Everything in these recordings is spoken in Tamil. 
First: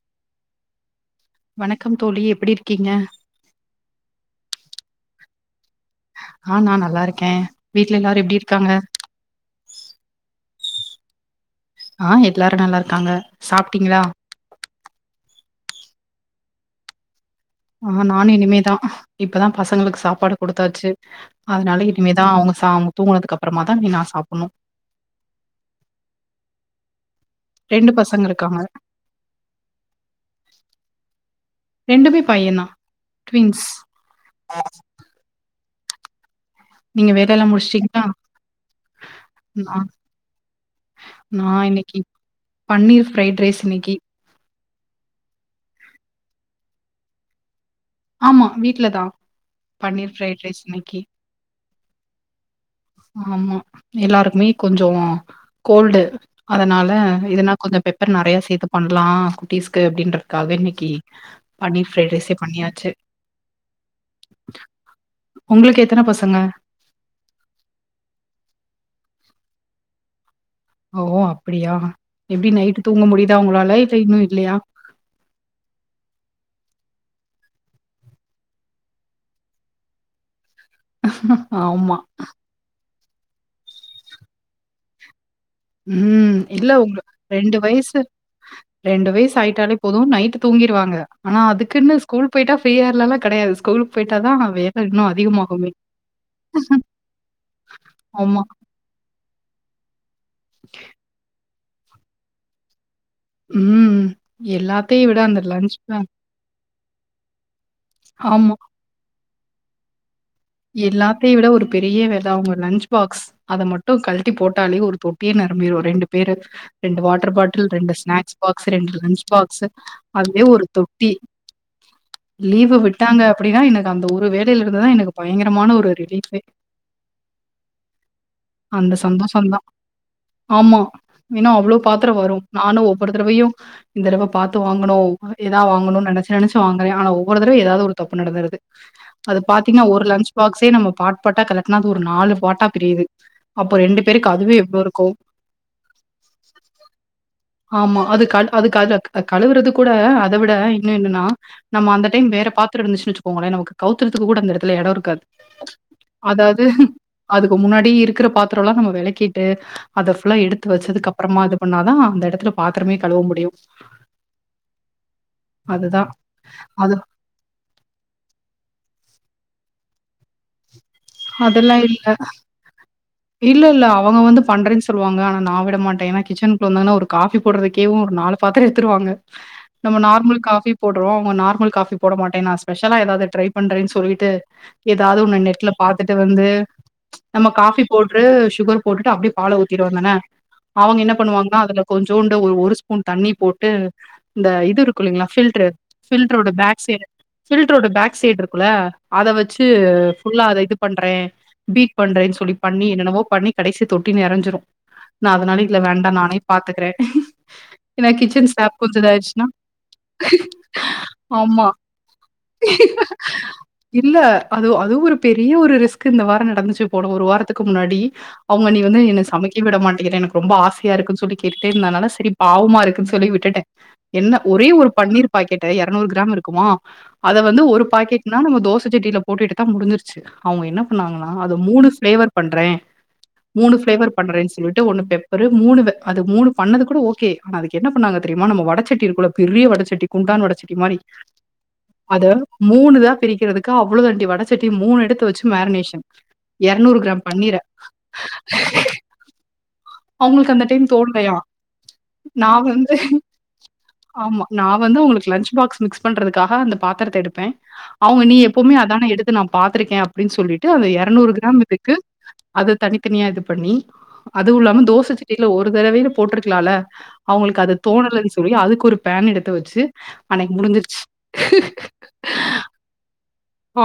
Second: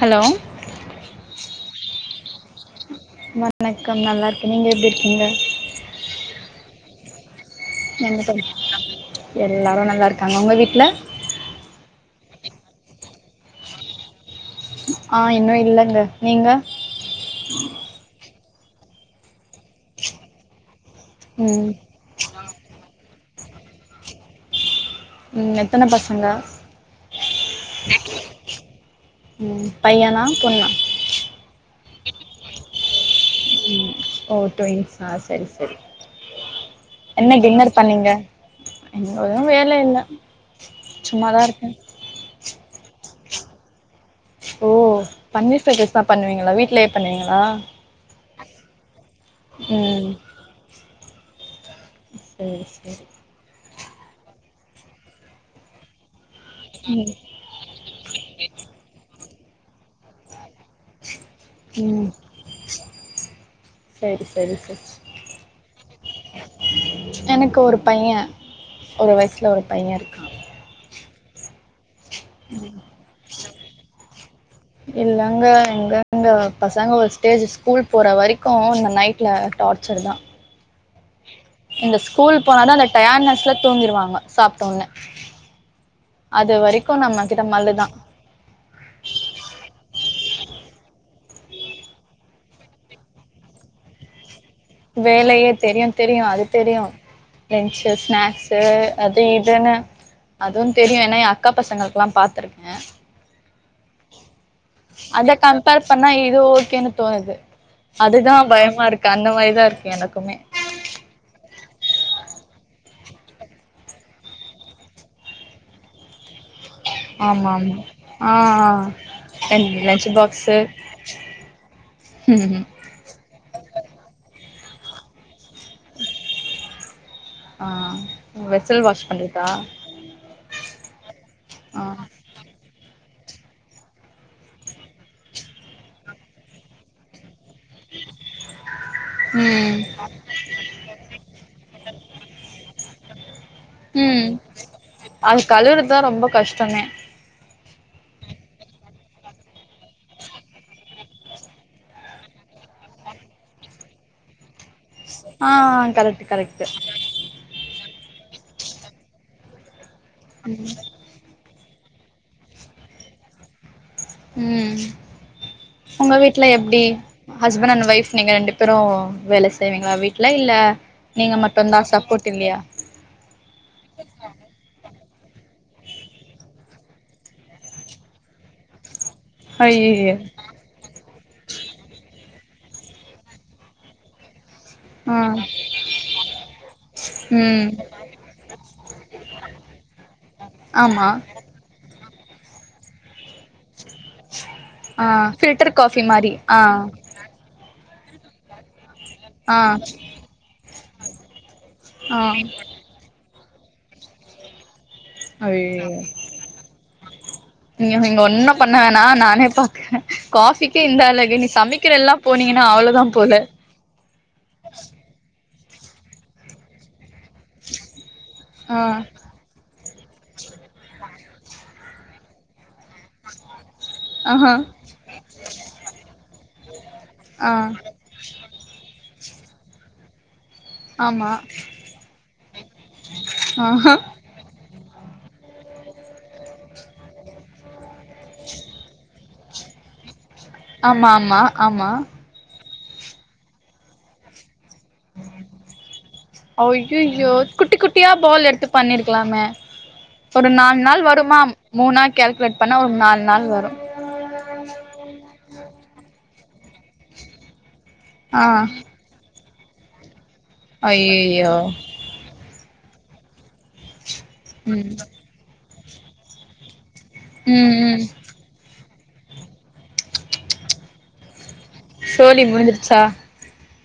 ஹலோ வணக்கம் தோழி எப்டி இருக்கீங்க வணக்கம் நல்லா இருக்க நீங்க எப்டி இருக்கீங்க ஆ நா நல்லா இருக்கே வீட்ல எல்லாரு எப்டி இருக்காங்க எல்லாரு நல்லா இருக்காங்க உங்க வீட்ல ஆ எல்லாரு நல்லா இருக்காங்க சாப்ட்டீங்களா ஆ இன்னு இல்லங்க நீங்க ஆ நானு இனிமேதா இப்பதா பசங்களுக்கு சாப்பாடு குடுத்தாச்சு ம் அதுனால இனிமேதா அவுங்க சா அவுங்க தூங்குனதுக்கப்றமாதா இனி நா சாப்புட்ணு ம் எத்தன பசங்க ரெண்டு பசங்க இருக்காங்க ம் பையனா பொண்ணா ரெண்டுமே பையந்தா ட்வின்ஸ் ம் ஓ ட்வின்ஸா செரி செரி நீங்க என்ன வேலையெல்லா டின்னர் முடிச்சுட்டீங்களா பண்ணீங்க இன்னோது நா வேல இல்ல சும்மாதா நா இருக்க இன்னைக்கு பன்னீர் ஃப்ரைட் ரைஸ் இன்னைக்கி ஓ பன்னீர் ஃபிரைட் ரைஸ் தா பண்ணுவீங்களா வீட்லே பண்ணுவீங்களா ஆமா வீட்ல தா ம் பன்னீர் ஃபிரைட் ரைஸ் இன்னைக்கி சரி சரி ஆமா எல்லாருக்குமே கொஞ்சோ கோல்டு அதனால ம் இதுன்னா கொஞ்சம் பெப்பர் நறையா சேத்து பண்லா குட்டிஸ்க்கு அப்புடின்றதுக்காக இன்னிக்கி பன்னீர் ம் ஃப்ரைட் ரைஸே பண்ணியாச்சு சரி சரி சச் உங்களுக்கு எத்தன பசங்க? எனக்கு ஒரு பையன் ஒரு வயிசுல ஒரு பையன் இருக்கான் ஆ ஓ அப்புடியா எப்டி நைட்டு தூங்க முடியுதா உங்களால இல்ல இன்னும் இல்லையா இல்லங்க, எங்கங்க பசங்க ஒரு ஸ்டேஜ் ஸ்கூல் போற வரைக்கும் இந்த நைட்ல டார்ச்சர் தா ஆமா. இந்த ஸ்கூல் போனாதா அந்த டயாட்னஸ்ல தூங்கிடுவாங்க சாப்பிட்டொன்னே ம் இல்ல உங்க ரெண்டு மல்லு தான். வயசு ரெண்டு வயசு ஆயிட்டாலே போதும் நைட்டு தூங்கிடுவாங்க ஆனா அதுக்குன்னு ஸ்கூல் போய்டா ஃப்ரீ ஆயிர்லா லா கடையாது ஸ்கூல்க்கு போயிட்டா தா அ வேலையே தெரியும் தெரியும் அது தெரியும் லன்ச்சு ஆமா. ஸ்நாக்ஸு அத் து இதுன்னு அதுவும் தெரியும் ஏன்னா என் அக்கா பசங்களுக்குல்லா பாத்துருக்கே ம். எல்லாத்தையும் விட அத அந்த லஞ்ச் கம்பேர் பேக் பண்ணா இது ஓகேன்னு தோணுது அதுதா ஆமா. பயமா இருக்கு அந்த மாரிதா இருக்கு எனக்குமே எல்லாத்தயும் விட ஒரு பெரிய வேல அவங்க லன்ச் பாக்ஸ் அத மட்டும் கழட்டி போட்டாலே ஒரு தொட்டிய ந நரபிரு ரெண்டு பேரு ரெண்டு வாட்ரு ஆமா பாட்டில் ஆமா. ரெண்டு ஆ ஸ்நாக்ஸ் பாக்ஸ் ரெண்டு லன்ச் ஆ பாக்ஸு லன்ச் அதுவே பாக்ஸு ஒரு தொட்டி ம் ம் லீவு விட்டாங்க அப்புடின்னா இனக்கு அந்த ஒரு வே தில் இருந்துதா எனக்கு பயங்கரமான ஒரு ரிலீஃபே ஆ வெஷல் அந்த வாஷ் பண்றதா சந்தோஷம் தான். ஆமா ஏனா அவ்ளோ ஆ பாத்ரொ வரு நானு வொரு தடவையு இந்த தடவ பாத்து வாங்கணு ஏதா வாங்கணு நெனைச்ச நெனைச்சு வாங்குறே ஆனா ஒவ்வொரு தடவயு ஏதாவது ஒரு ப்பு நடந்தறது ம் லன்ச் பாக்ஸே நம்ம பார்ட்பாட்டா கலெட்னா அது ஒரு நாலு பாட்டா பிரியுது அப்போ ம் பேருக்கு அதுவே எவ்ளோ இருக்கும்? அது கழுவுறதுதா ரொம்ப கஷ்டமே ஆமா அது க அதுக்கு அது க கழுவுறது கூட அத விட இன்னு என்னன்னா நம்ம அந்த டைம் வே ற பாத்திர இருந்துச்சுனு வச்சுக்சுக்கோங்கள நமக்கு கவுத்துறதுக்கு கூட அந்த எடத்துல எட இரு ஆ கரெக்ட் கரெக்ட் அதாவது அதுக்கு முன்னாடி இருக் க்கிற பாத்திரம்லா நம்ம வ வெளக்கிட்டு அத ஃபுல்லா எடுத்து ம் வச்சதுக்கு அப்பறமா இது பண்ணாதா அந்த எட த்தல பாத்திரமே கழுவ முடியு ம் அதுதான். ஒங்க வீட்டல எப்டி அது ஹஸ்பண்ட் அண்ட் ஒய்ஃப் நீங்க ரெண்டு பேரு வேல செய் செய்விங்ளா வீட்ல இல்ல நீங்க அதெல்லா மட்டுந்தா இல்ல சப்போர்ட் இல்லையா இல்லல்ல அவங்க வந்து பண்ற சொ சொல்லுவாங்க ஆனா நா விட மாட்டே ஏன்னா கிச்சனுக்குள்ள வந்தங்கன்னா ஒரு காபி போடுறதுக்கேயு ஒரு நாலு பாத்திர எடுத்துடுவாங்க நம்ம ஐய்யய்யோ நார்மல் காபி போட் ங்க நார்மல் காபி போட மாட்டே நா ஸ்பெஷலா ஏதாவது ட்ரை பண்றேன்னு சொல்லிட்டு ஆ ஏதாவது ஒன்னு நெட்ல பாத்துட்டு வந்து ப நம்ம ம் காபி போட்டு சுகர் போட்டுட்டு அப்டியே பால ஊத்திடுவோ தான அவங்க ஆமா என்ன பண்ணுவாங்கன்னா அதுல கொஞ்சோண்டுஒ ஒரு ஸ்பூன் தண்ணி போட்டு இந்த இதுருக்கு ஆ இல்லீங்களா ஃப்ல்ட்ர ஃபில்டர் காஃபி மாரி பில்ட்டரோட ஆ பேக்ஸைட் ஃப்ல்ட்ரோட பேக் சைட் இருக்குல அத ஆ வச்சு புல்லா அத இது பண்றே பீட் ஆ பண்றே சொல்லி பண்ணி என்னெனவோ பண்ணி கடைசி தொட்டி நெறஞ்சிரு நா அதனால இல்ல ஐய்யய்யோ வேண்டா நானே பாத்துக்கிறே நீங்க இங்க ஒன்னு பண்ண வேணா நானே இதாயிடுச்சுன்னா பாக்கே காபிக்கே இந்த அழகு நீ ஆமா. சமைக்கிறல்லா போட் ன்னீங்கன்னா அவ்வளோதா போல இல்ல அது அததூ ஒரு பெரிய ஒரு ரிஸ்க் இந்த வார நடந்துச்சு போன ஒரு வாரத்துக்கு முன்னாடி அவங்க ஆ நீ வந்து என்ன சமைக்க விட மாட்டேங்கிற எனக்கு ரொம்ப ஆசையா இருக்குன்னு சொல்லி கேட்டுடே இருந்தனால சரி பாவமா இருக்கு சொல்லி விட்டுட்டே என்ன ஆஹா ஒரே ஒரு பன்னீர் பாக்கெட்ட எரநூறு கிராம் இருக்குமா அத ஆ வந்து ஒரு பா பாக்கெட்னா நம்ம தோச ஜட்டில போட்டு எடுதா முடிசிருச்சு அவுங்க என்ன பண்ணாங்ன்னா ஆமா அத மூணு ஃபிளேவர் பண்றே மூணு ஆஹா ஃபிளேவர் பண்றேன்னு சொல்லிட் ஒண்ணு பெப்பர் மூணு அது மூணு பண்ணது கூட ஓகே அதுக்கு என்ன பண்ணாங்க தெரியுமா நம்ம வடச்சட்டி இருக்குல பெரிய வடச்சட்டி குண்டான் வடச்சட்டி மாரி ஆமா ஆமா ஆமா அத மூணு தா பிரிக்றதுக்கு அவ்வளோ தண்டி வடச்சட்டி மூணு எடுத்து வச்சு மேரினேஷன் எர்நூறு கிராம் அய்யய்யோ பன்னீர குட்டி குட்டியா பால் எடுத்து பண்ணிருக்கலாமே ஒரு அவுங்ளுக்கு அந்த நாலு டைம் நாள் தோண்லையா வருமா மூணா நா கால்குலேட் பண்ணா ஒரு வந்து நாலு நாள் வரு ஆமா நா வந்து அவுங்ளுக்கு லன்ச் பாக்ஸ் மிக்ஸ் பண்றதுக்காக அந்த பாத்ரத்த எடுப்பே அவுங்க நீ ஆ எப்போவுமே அதான எடுத்து நா பாத்தருக்கே அப் அப்டின்னு சொல்லிட்டு அந்த எரநூறு அய்யய்யோ கிராம் இதுக்கு அத தனித்தனியா இது பண்ணி அதுவும் இல்லாம ம் தோசை ஒரு தடவயில போட்ருக்லால்ல அவுங்ளுக்கு ம் அத ம் தோணலன்னு சொல்லி அதுக்கொரு பேன் எடுத்து வச்சு அன்னைக்கு முடிஞ்சிருச்சு சோலி முடிஞ்சிருச்சா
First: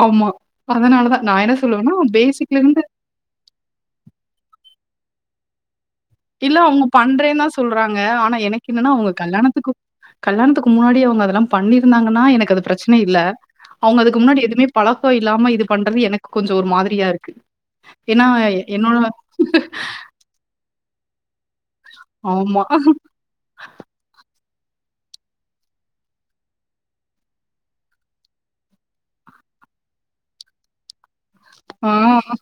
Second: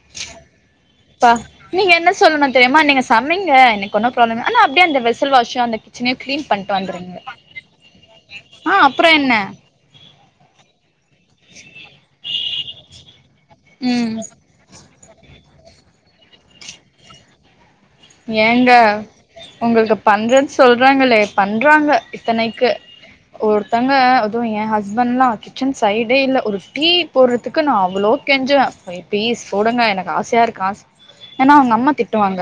ஆமா. அதனால தான் ப்பா நான் என்ன நீங்க சொல்லுவேன்னா, என்ன சொல்லணு பேசிக்ல இருந்து தெரியுமா நீங்க சமைங்க இன்னைக்கு ஒன்னு ப்ராப்ள அ அப்டிய அந்த வெஷல் வாஷ் அந்த கிச்சனையு கிளீன் இல்ல பண்ட்டு அவுங்க வந்துருங்க பண்றே தா சொல்றாங்க ஆனா எனக்கு ஆ என்னன்னா அப்றோ அவுங்க என்ன கல்யாணத்துக்கு கல்யாணத்துக்கு முன்னாடி அவுங்க அதெல்லா பண்ணிருந்தாங்கன்னா எனக்கு அது பிரச்ன இல்ல அவுங்க ம் அதுக்கு முன்னாடி எதுவுமே பழ கோ இல்லாம இது பண்றது எனக்கு கொஞ்சோ ஒரு மாதிரியா இருக்கு ஏன்னா ஏங்க என்னோட உங்களுக்கு பண்றன்னு சொல் றாங்களே பண்றாங்க ஆமா. இத்தனைக்கு ஒருத்தங்க ஏ ஹஸ்பண்ட்லா கிச்சன் சைடே இல்ல ஒரு டீ போட்றதுக்கு நா அவளோ கெஞ்சுவ [unintelligible] போடுங்க எனக்கு ஆசையா இருக்க ஆச ஏன்னா அவுங்க அம்மா ஆ, திட்டுவாங்க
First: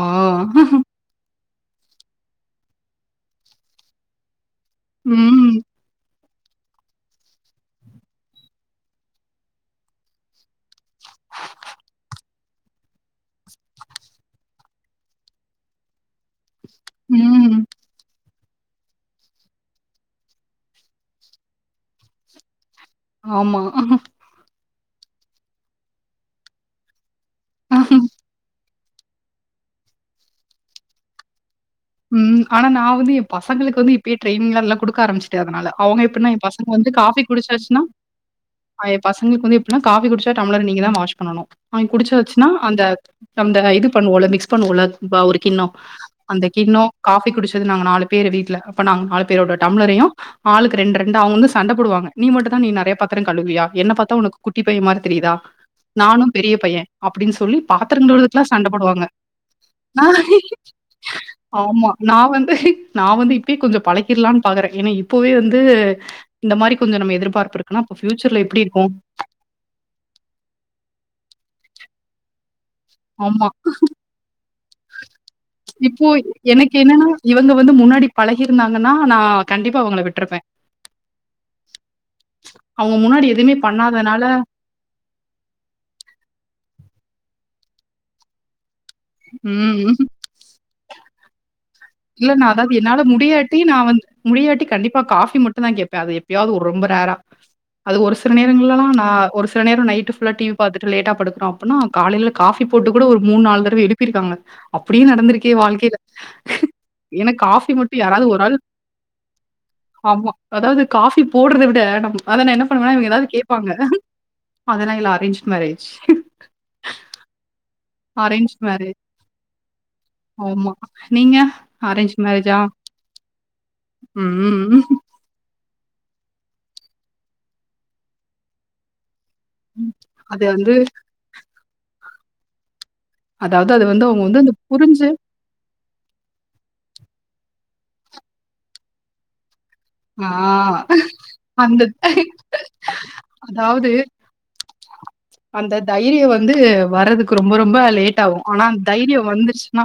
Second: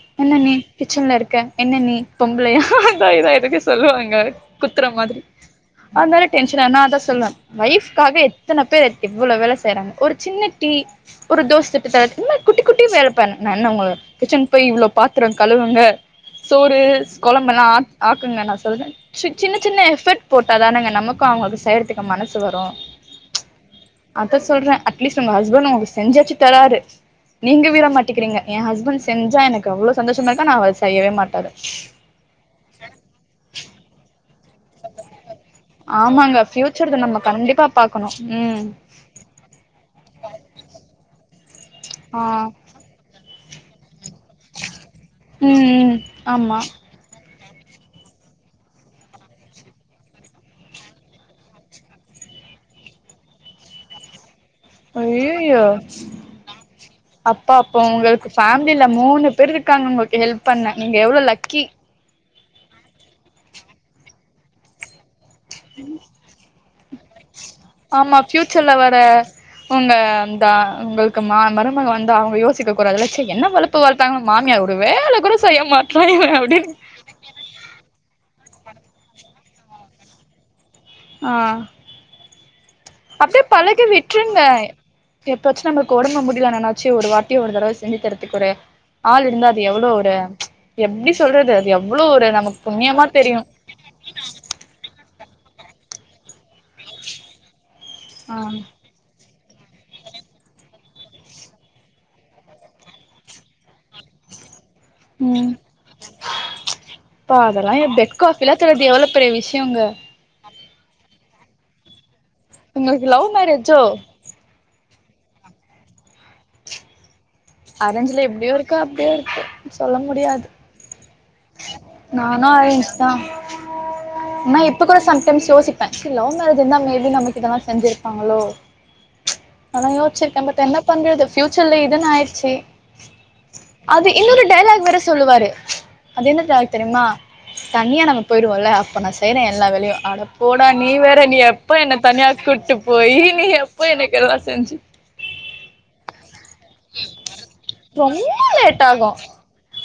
ஆ. என்ன நீ கிச்சன்ல இருக் க என்ன நீ பொம்பளையா அதா இதா எதுக்கு சொல்லுவாங்க குத்ர மாதிரி ம், அதுனால டென்ஷன் ஆனா அதா சொல்வே வொஃப்க்காக எத்தன பேர் எவ்ளோ வேல செய்றாங்க ஒரு சின்ன டீ ஒரு தோஸ் சுட்டு தரது இந்த மாதிரி குட்டி குட்டி வேலபண்ணு நா என்ன ஒங்கள கிச்சன்க்கு போய் இவ்ளோ பாத்ரோ கழுவுங்க சோறு ம். கொழம்பலா ஆக் ஆக்குங்க நா சொல்றே சின்ன சின்ன எஃபர்ட் போட்டாதானங்க நமக்கு அவுங்களுக்கு செய்றதுக்கு மனசு வரு ஆமா அட்லீ்ஸ்ட் ஒங்க ஹஸ்பண்ட் ஒங்ளுக்கு செஞ்சாச்சு தராரு நீங்க விடமாட்டிக்கிறீங்க எ ஹஸ்பண்ட் செஞ்சா எனக்கு அவ்ளோ சந்தோஷமா இருக்கு ஆனா அவரு செய்யவே மாட்டாரு ம் ஆனா நா வந்து எ பசங்களுக்கு வந்து இப்பயே ட்ரைனிங்லா எல்லா குடுக்க ஆரம்பிச் டே அதுனால அவுங்க எப்டின்னா ஆமாங்க எ பசங்க வந்து ஃபியூச்சர்த நம்ம காஃபி கண்டிப்பா குடுச்சாச்ன்னா பாக்கணு ம் அ ஏ பசங்களுக்கு வந்து எப்டினா காஃபி குடிச்சா டம்ளர நீங்கதா வாஷ் பண்ணனு அவுங்க ஆ குடிச்சாச்சுனா அந்த அந்த இது பண்ணுவோல மிக்ஸ் பண்ணுவோல ப ஒரு ம் கின்னோ ம் அந்த ஆமா கின்னோ காபி குடுச் [unintelligible] நாங்க நாலு பேரு வீட்ல அப்ப நாங்க நாலு பேரோட டம்லரயு ஆளுக்கு ரெண்டு ரெண்டா அவுங்க வந்து சண்ட போடுவாங்க நீ மட்டு தா நீ நெறைய பாத்ரோ கழுவியா என்ன பாத்தா ஒனக்கு குட்டி பையே மாரி தெரிதா அய்யய்யோ நானு பெரிய பையே அப்புடின்னு அப்பா சொல்லி அப்போ பாத்தரங் உங்களுக்கு கழுவுரதுக்கெல்லா சண்ட ஃபேமிலில போடுவாங்க மூணு இருக்காங்க ஆ ஒங்ளுக்கு ஹெல்ப் பண்ண நீங்க எவ்ளோ லக் ஆமா நா வந்து நா வந்து இப்பயே கொஞ்சோ பழக்கிற்லானு பாக்குறே ஏன்னா இப் இப்போவே வந்து இந்த மாரி கொஞ்சோ நம்ம எதிர்பார்ப்பு இருக்குனா அப்ப பியூட்சர்ல எப்டி இருக்கு இருக்குங்க அந்தா ஒங்களுக்கு மா மருமக வந் தா அவுங்க யோசிக்க கூடாதுல ச ஆமா என்ன வலப்பு வழத்தாங்க மாமியா இப்போ எனக்கு என்னன்னா இவங்க வந்து முன்னாடி பழ கி இருந்தாங்கனா நா கண்டிப்பா அவுங்கள விட்ருப்பே ஆ அவங்க முன்னாடி அப்டியே எதுவுமே பழகி பண்ணாதனால விட்ருங்க எப்பாச்சு நம்மளுக்கு ஒடம்பு முடில நனாச்சு ஒரு வார் தி ஒரு தடவ செஞ்சு தரதுக்கு ஒரு ஆள் இருந்தா அது எவ்ளோ ம் ஒரு எப்டி சொல்றது அது எவ்ளோ ஒரு இல்ல நா நமக்கு அதாவது என்னால புண்ணியமா தெரியு முடியாட்டி நா வந் முடியாட்டி கண்டிப்பா காஃப் பி மட்டுந் தா கேப்பே அது எப்பயாவது ஒரு ரொம்ப ரேரா அது ஒரு சில ஆ நேரங்கள்லெல்லா நா ஒரு சி சில நேரோ நைட்டு ஃபுல்லா டி வி பாத்துட்டு லேட்டா படுக்குறோ அப்புன்னா காலேல காஃபி போட்டு கூட ஒரு மூண் நால் தடவ எழுப்பிருக்காங்க. அப்டியு ம் நடந்திருக்கு எ வாழ்க்கேல. ஏன்னா அப்பா அதெல்லா காஃபி மட்டு பெட் யாராது ஒர் காஃபிலா ஆள் தேடுறது எவ்ளோ பெரிய விஷயங்க ஆமா அதாவது காஃபி போட்ரத விட நம் அத நா என்ன பண்ணுவே உங்களுக்கு இவ்ங்க லவ் ஏதாவ்து கேப்பாங்க. மேரேஜோ அதல்லா இல்ல அரேஞ்ச் மேரேஜ். அரேஞ்ல இப்டியு அரேஞ்ச்டு இருக்கு மேரேஜ். அப்டியு இருக்கு சொல்ல முடியாது ஆமா. நீங்க? அரேஞ்ச் நானு மேரேஜா? அரேஞ்சித்தா என்ன ம். இப்ப கூட சம்டைம்ஸ் யோசிப் பே பஸ்ட்டு லவ் மேரேஜ் இந்தா மேபி நமக்கு இதெலா செஞ்சிருப்பாங்களோ அலா அது யோஸ்ச்சிருக்கே பட் வந்து என்னப் பண்றது ஃபியூச்சர்ல இதுன்னு ஆயிர்ச்சி அதாவது வந்து அது அவங்க வந்து இன்னொரு அந்த டையலாக் வேற புரிஞ்சு சொல்லுவாரு அது என்னத் டேக் தெரியுமா தனியா நம்ம போயிடுவோல்ல அப்ப நா செய்றே எல்லா வேலையு அட ஆ போடா நீ வேற நீ எப்ப அந்த என்ன தனியா கூட்டு போயி நீ எப்ப அதாவது எனக்கு எல்லா செய் டஞ்சி அந்த தைரிய வந்து வறதுக்கு ரொம்ப ரொம்ப லேட்டாவு ரொம்ப ஆனா லேட் ஆகு தைரிய வந்துருச்சுனா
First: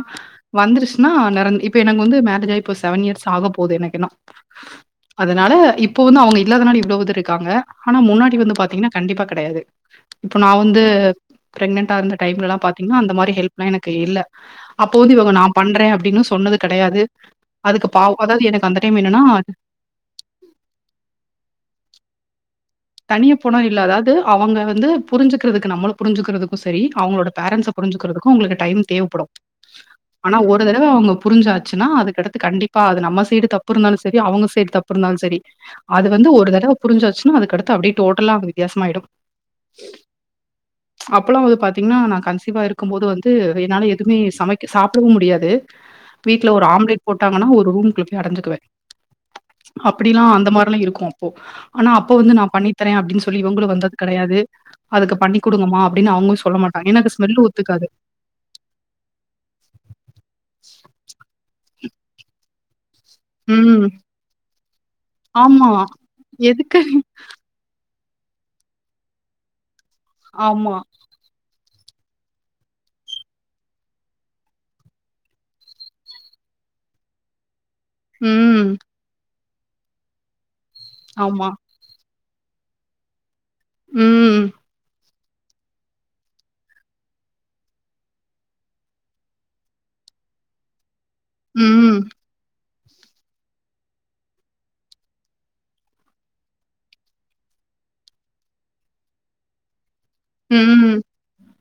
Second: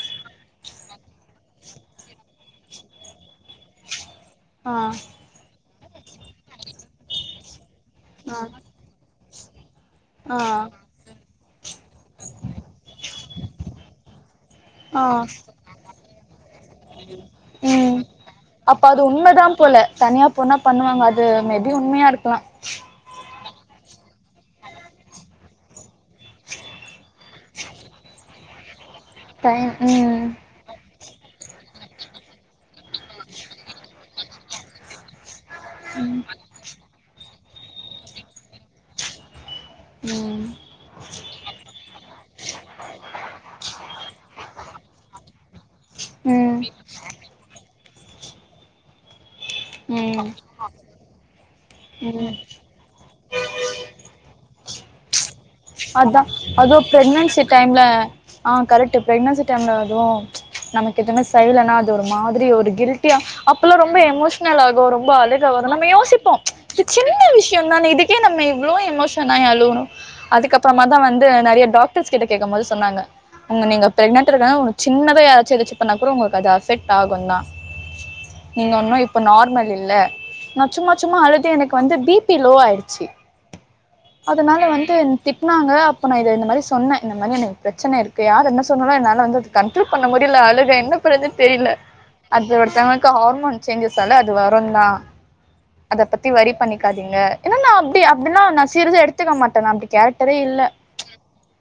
வந்துருஸ்னா நெரன் இப்ப எனக்கு வந்து மேரேஜ் ஆயி இப்ப செவன் இயர்ஸ் ஆகப் போது எனக்கு இன்னு ஆ அதனால இப்ப வந்து அவுங்க இல்லாதனால இவ்வளவு இது இருக்காங்க ஆனா முன்னாடி வந்து ஆ பாத்தீங்கனா கண்டிப்பா கெடையாது இப்ப ஆ நா வந்து பிரெக்னன்டா இருந்த டைம்லல்லா பாத்தீங்கன்னா அந்த மாதிரி ஹெல்ப் எனக்கு இல்ல அப்போ ஆ வந்து இவங்க நான் பண்ற அப்டின்னு ம் அதாவது எனக்கு அந்த அப்ப டைம் அது என்னன்னா உண்மைதா போல தனியா போனா பண்ணுவாங்க அது மேபி உண்மையாருக்கலா நீ போன இல்ல அதாது அவங்க வந்து புரிஞ்சுக்கிறதுக்கு நம்மல புரிஞ்சுகிறதுக்கு சரி அவங்களோட பேரன்ட்ஸ் புரிஞ்சுக்கு கு ஒங்களுக்கு டைம் தேவப்படும் டைம் ம் ஆனா ஒரு தடவ அவுங்க புரிஞ்சாச்சுனா அதுக்கடுத்து கண்டிப்பா அது நம்ம சைட் தப்பு இருந்தாலு சரி அவ்ங்க சைட் தப்பு இருந்தாலு சரி. அது வந்து ஒரு தடவ புரிஞ்சாச்சுன்னா அதுக்கடுத்து அப்டியே டோட்டல்லா வித்யாசமாய்டு ம் அப்பல்லா வந்து பாத்தீங்ன்னா நா கன்சீவா இருக்கும் போது வந்து என்னால எதுமே சமைக் சாப்டவு முடியாது. வீட்ல ஒரு ம் ஆம்லெட் போட்டாங்கன்னா ஒரு ரூம் குள்ள போய் அடஞ்சுக்குவே அப்டில்லா ம் அந்த மாரிலா இருக்கு அப்போ ஆனா அப்ப வந்து ம் நா ஏ அப்டின் சொல்லி இவங்களு வந்தத் கெடையாது அதுக்கு பண்ணி குடுங்கம்மா அப்டின்னு அத்தா அவங்களும் சொல்ல அதுவு மாட்டாங்க ஏன்னா அது பிரெக்னென்சி ஸ்மெல்லு டைம்ல ஒத்துக்காது ஆ கரெக்ட்டு பிரெக்னென்சி டைம்ல அதுவு நமக்கு எதுமே செய்லனா அது ஒரு மாதிரி ஒரு கில்ட் அப்பெல்லா ம் ரொம்ப எமோஷனல் ஆகு ரொம்ப அழுக ஆமா வரு நம்ம யோசிப்போ எதுக்கு சின்ன விஷய தான இதுக் ஏ நம்ம இவ்ளோ எமோஷனாயி அழுவுணு ஆமா அதுக்கப்றமாதா வந்து நெறைய டாக் ஃப்ரெண்ஸ் கிட்ட கேக்கம் போது சொன்னாங்க உங்க நீங்க பிரெக்னெட் இருக்கன உங்க சின்னத யாராச்சு எதாச்சு பண்ணா கூட உங்களுக்கு அது அஃபெக்ட் ஆகுந்தா ம் நீங்க ஒன்னு இப்ப நார்மல் இல்ல சும்மா சும்மா அழுது ஆமா எனக்கு வந்து பி பிபி லோ ஆயிடுச்சு ம் அதனால வந்து திட்னாங்க அப்போ நா இத இந்த மாரி சொன்ன இந்த மாரி எனக்கு பிரச்சனை இருக்கு யாரு என்ன சொன்னாலோ என்னால வந்து கண்ட்ரோல் பண்ண முடி இல்ல அழுக என்ன பறதுன்னு தெரியல ம் அந்த தவகக்க ஹார்மோன் சேஞ்சஸ்ல்ல அது வருந்தா அத பத்தி வரி பண்ணிக்காதீங்க ஏன்ன நா அப்டி அப்டின்னா நா சீரியஸா எடுத்துக்க மாட்டே நா அப்டி கேரக் இல்ல ம்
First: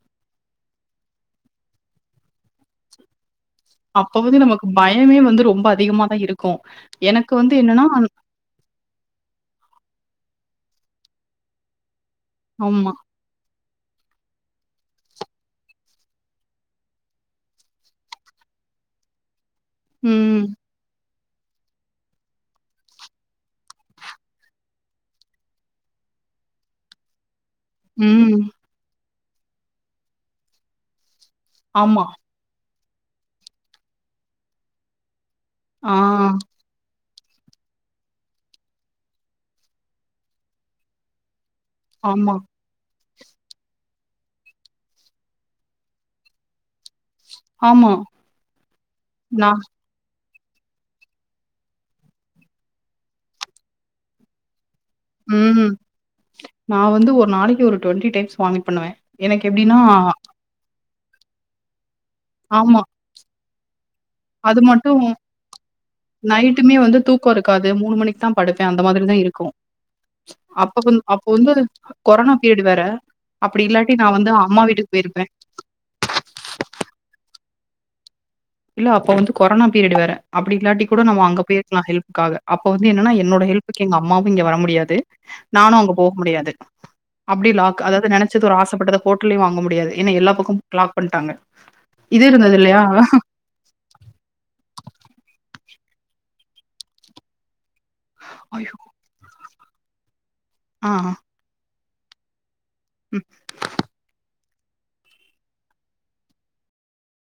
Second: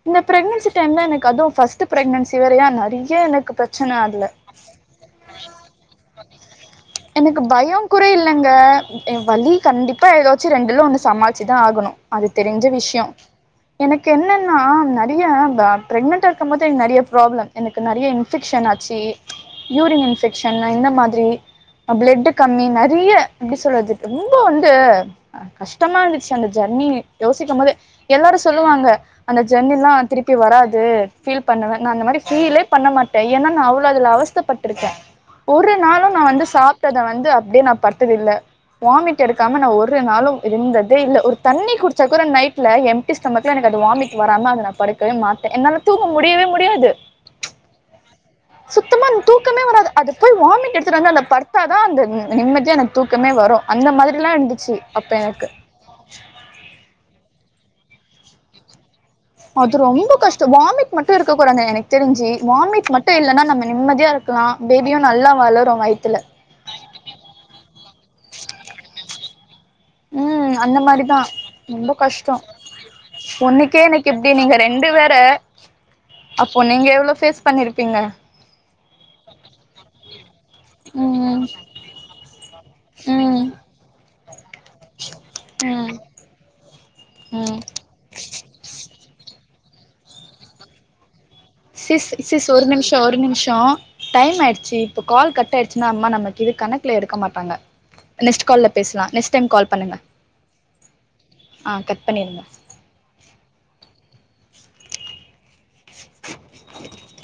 இந்த பிரெக்னன்சி டைம்ல எனக்கு அதுவும் ஃபர்ஸ்ட் பிரெக்னன்சி வேறை யா நெறைய எனக்கு பிரச்சன அப்ப அதுல வந்து நமக்கு பயமே வந்து ரொம்ப அதிகமா தான் இருக்கும். எனக்கு வந்து என்னன்னா பயம் குற இல்லங்க வலி கண்டிப்பா ஏதாச்சு ரெண்டுலும் ஒண்ணு சமாளிச்சுதான் ஆகணும் அது தெரிஞ்ச ஆமா. விஷயம் எனக்கு என்னன்னா நெறைய பிரெக்னன்டா இருக்கு போது நறைய ப்ராப்ளம் எனக்கு நறைய இன்பெக்க்ஷன் என்னாச்சு யூரின் ம், இன்ஃபெக்ஷன் இந்த மாரி அ பிளட்டு கம்மி நெறிய எப்டி சொல்றது ரெம்போ வந்து கஷ்டமா இருந்துச்சு அந் த ஜன்னீ யோசிக்கபோதே ம். எல்லாரு க அந்த ஜன்னிலா திருப்பி வராது ஃபீல் பண்ண வேனா அந்த ஆமா. மாரி ஃபீலே பண்ண மாட்டே ஏன்னா நா அவ்ளோ அதுல அவஸ்தபட்ருக்கே ஒரு ஆ நாளு நா வந்து சாப்ட்டத வந் து அப்டியே நா பட்த்ததில்ல வாமிட் எடுக்காம நா ஒரு நாளு இருந்ததே இல்ல ஒரு தண்ணி குடிச்சா கூட ஆமா, நைட்ல எம் டி ஸ்டொமக்ல எனக்கு அது வாமிட் வராம அத நா படுக்கவே மாட்டே என்னால தூங்க முடியவே முடியாது ஆமா. சுத்தமான் நான் தூக்கமே வராது அது போய் வாமிட் எடுத்துட்டு வந்து அந்த படுத்தா தா அந்த நிம்மதியா எனக்கு தூக்கமே வரு அந்த மாதிரிலா இருந்துச்சு அப்ப எனக்கு ம் நா வந்து ஒரு நாளைக்கு ஒரு டொண்டி டைம்ஸ் வாமிட் பண்ணுவே அது ரொம்பொ கஷ்டோ வாமிட் மட்டு இருக்க கூடாங்க எனக் தெரிஞ்சு ஆமா. வாமிட் மட்டு இல்லனா நம்ம நிம்மதியா இருக்குலா அது பேபியு மட்டும் நல்லா வளரும் வயித்துல பே மூண் மணிக்கு தா படுப்பே அந்த மாதிரிதா இருக்கு ம் அந்த அப்ப கொ மாரிதா அப்போ வந்து ரொம்ப கொரனா கஷ்டோ பீரியடு வேற அப்டி ஒன்னுக்கே இல்லாட்டி நா எனக்கு வந்து இப்டி நீங்க அம்மா ரெண்டு வீட்டுக்கு வேற பேய்ருப்பே அப்போ நீங்க எவுளோ ஃபேஸ் பண்ணிருப்பீங்க இல்ல அப்ப வந்து கொரானா பீரியடு வேற அப்டி இல்லாட்டி கூட நம்மோ அங்க ம் பேர்க்லா ஹெல்ப்க்காக அப்போ வந்து என்னனா என்னோட ம் ஹெல்புக்கு எங்க அம்மாவு இங்க வர முடியாது நானு ம் அங்க போகு முடியாது அப்டி ம் லாக் அதாது நெனச்சது ஒரு ஆசப்பட்டது ஹோட்ல்லயு வாங்க முடியாது எனா எல்லா பக்கமு லாக் பண்ட்டாங்க சிஸ் இது சிஸ் இருந்தது ஒரு இல்லையா நிம்ஷொ ஒரு நிம்ஷோ டைம் ஆய்ட்ச்சு இப்ப கால் கட் ஆய்டுச்சுனா அம்மா நமக்கிது கணக்ல எடுக்க மாட்டாங்க நெக்ஸ்ட்டு கால்ல பேஸ்லா நெக்ஸ்ட் டைம் கால் பண்ணுங்க ஆஹ் ஆ கட் பண்ணிருங்க ம்